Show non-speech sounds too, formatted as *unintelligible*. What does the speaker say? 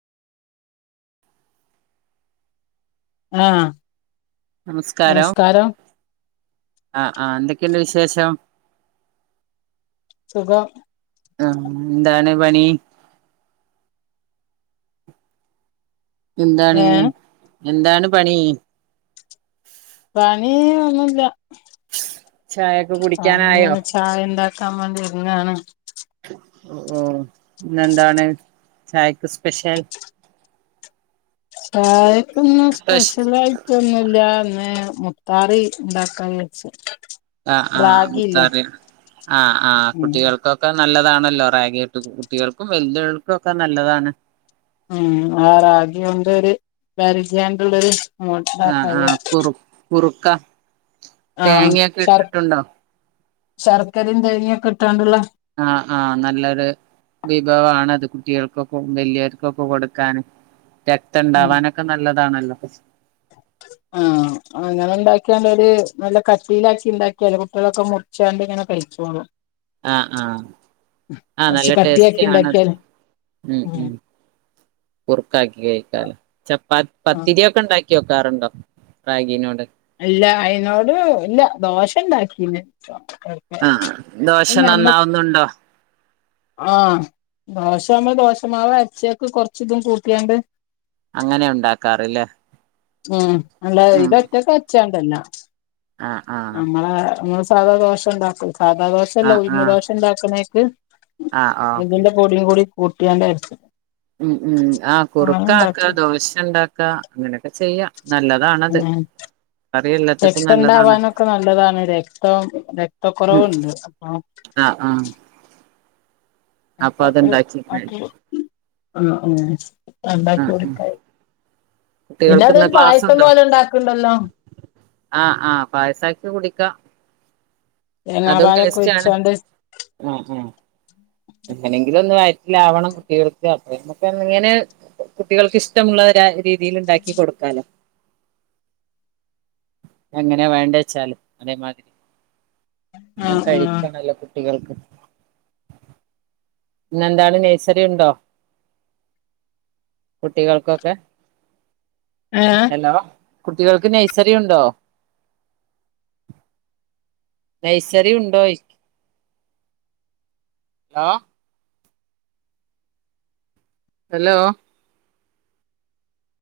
ആ നമസ്കാരം ആ ആ എന്തൊക്കെയുണ്ട് വിശേഷം സുഖം ആ എന്താണ് പണി എന്താണ് ഏഹ് എന്താണ് പണി പണിയ ഒന്നുമില്ല ചായൊക്കെ അ കുടിക്കാനായോ ഇങ്ങനെ ചായ ഉണ്ടാക്കാൻ വേണ്ടി ഇരുന്നാണ് ഓ ഇന്നെന്താണ് ചായക്ക് സ്പെഷ്യൽ ചായക്കൊന്നും സ്പെഷ്യലായിട്ടൊന്നുമില്ലന്ന മുത്താറി ഉണ്ടാക്കാ വച്ച ആ ആ മുത്താറിയ ആ ആ ഉം കുട്ടികൾക്കൊക്കെ നല്ലതാണല്ലോ റാഗിട്ട് കുട്ടികൾക്കും വല്ലുൾക്കും ഒക്കെ നല്ലതാണ് ഉം ആ റാഗി കൊണ്ട് ഒരു പരിചയണ്ടുള്ളരു ആ ആ കുറു കുറുക്ക ആ തേങ്ങയൊക്കെ ശർ ഇട്ടിട്ടുണ്ടോ ശർക്കരയും തേനൊക്കെ ഇിട്ടാണ്ടുള്ള ആ ആ നല്ലൊരു വിഭവണത് കുട്ടികൾക്കൊക്കെ വലിയർക്കൊക്കെ കൊടുക്കാന് രക്തം ഉണ്ടാാവാനൊക്കെ നല്ലതാണല്ലോ ആ അങ്ങനെ ഉണ്ടാക്കിയാണ്ട് ഒരു നല്ല കട്ടയിലാക്കി ഉണ്ടാക്കിയല് കുട്ടികളൊക്കെ മുറിച്ചാണ്ട് ഇങ്ങനെ കഴിച്ചോളൂ ആ ആ ആ നല്ല കൊറച്ച് ടേസ്റ്റ കട്ടിയാക്കി ആണത് ഉണ്ടാക്കിയാല് ഉം ഉം കുറുക്കാക്കി കഴിക്കാലോ ചപ്പാ ആഹ് പത്തിരിയ ഒക്കെ ഉണ്ടാക്കി വെക്കാറുണ്ടോ റാഗിനോട് അല്ല അയിതിനോട് ഇല്ല ദോഷ ഇണ്ടാക്കി ആ ദോഷം നന്നാവുന്നുണ്ടോ ആ... ദോഷമാ ദോഷമാവ് അച്ചയക്ക് കൊറച്ച ഇതും കൂട്ടിയാണ്ട് അങ്ങനെ ഉണ്ടാക്കാറില്ലേ ഉം നല്ല ഉം ഇതൊറ്റക്കെ അച്ചാണ്ടല്ല ആഹ് ആഹ് നമ്മള സാധാദോശ ഉണ്ടാക്കും സാധാദോശല്ല ആഹ് ഉഴിഞ്ഞ് ആഹ് ദോശ ഉണ്ടാക്കുന്നേക്ക് ആഹ് ഇതിന്റെ പൊടിയും കൂടി കൂട്ടിയാണ്ടരച്ച് ഉ ഉം ആ കുറുക്ക ആക്ക ഉണ്ടാക്കും ദോശ ഉണ്ടാക്ക അങ്ങനെയൊക്കെ ചെയ്യ ചെയ്യ നല്ലതാണത് കറി എല്ലാത്തക്കും രക്ത നല്ലതാണ് ഉണ്ടാവാനൊക്കെ നല്ലതാണ്. രക്തം രക്തക്കുറവുണ്ട് അപ്പൊ ആ അപ്പൊ അത് കഴി അക്കെ ആ ഉം ഉണ്ടാക്കി ആഹ് ആഹ് കൊടുക്ക പിന്നെ കുട്ടികൾക്ക്ന്ന് അതൊരു പായസം പോലെ ഉണ്ടാക്കണ്ടല്ലോ? ആഹ ആഹ് പായസക്ക കുടിക്കാം. അതും തേങ്ങാപാലൊക്കെ ടേസ്റ്റ് ആാണ് ഒഴിച്ചാണ്ട് ആആ എങ്ങനെങ്കിലും ഒന്ന് വ ലവണം കുട്ടികൾക്ക് അത്രയുംക്കെ ഇങ്ങനെ കുട്ടികൾക്ക് ഇഷ്ടമുള്ളീതി രീതിൽ ഉണ്ടാക്കി കൊടുക്കാലോ എങ്ങനെയ വേണ്ട വെച്ചാല് അതേമാതിരി. ആഹ് ആഹ് *unintelligible* കുട്ടികൾക്ക് ഇന്നെന്താണ് നഴ്സറി ഉണ്ടോ കുട്ടികൾക്കൊക്കെ ഏ ഹലോ കുട്ടികൾക്ക് നഴ്സറി ഉണ്ടോ? നൈസറി ഉണ്ടോ ഹലോ ഹലോ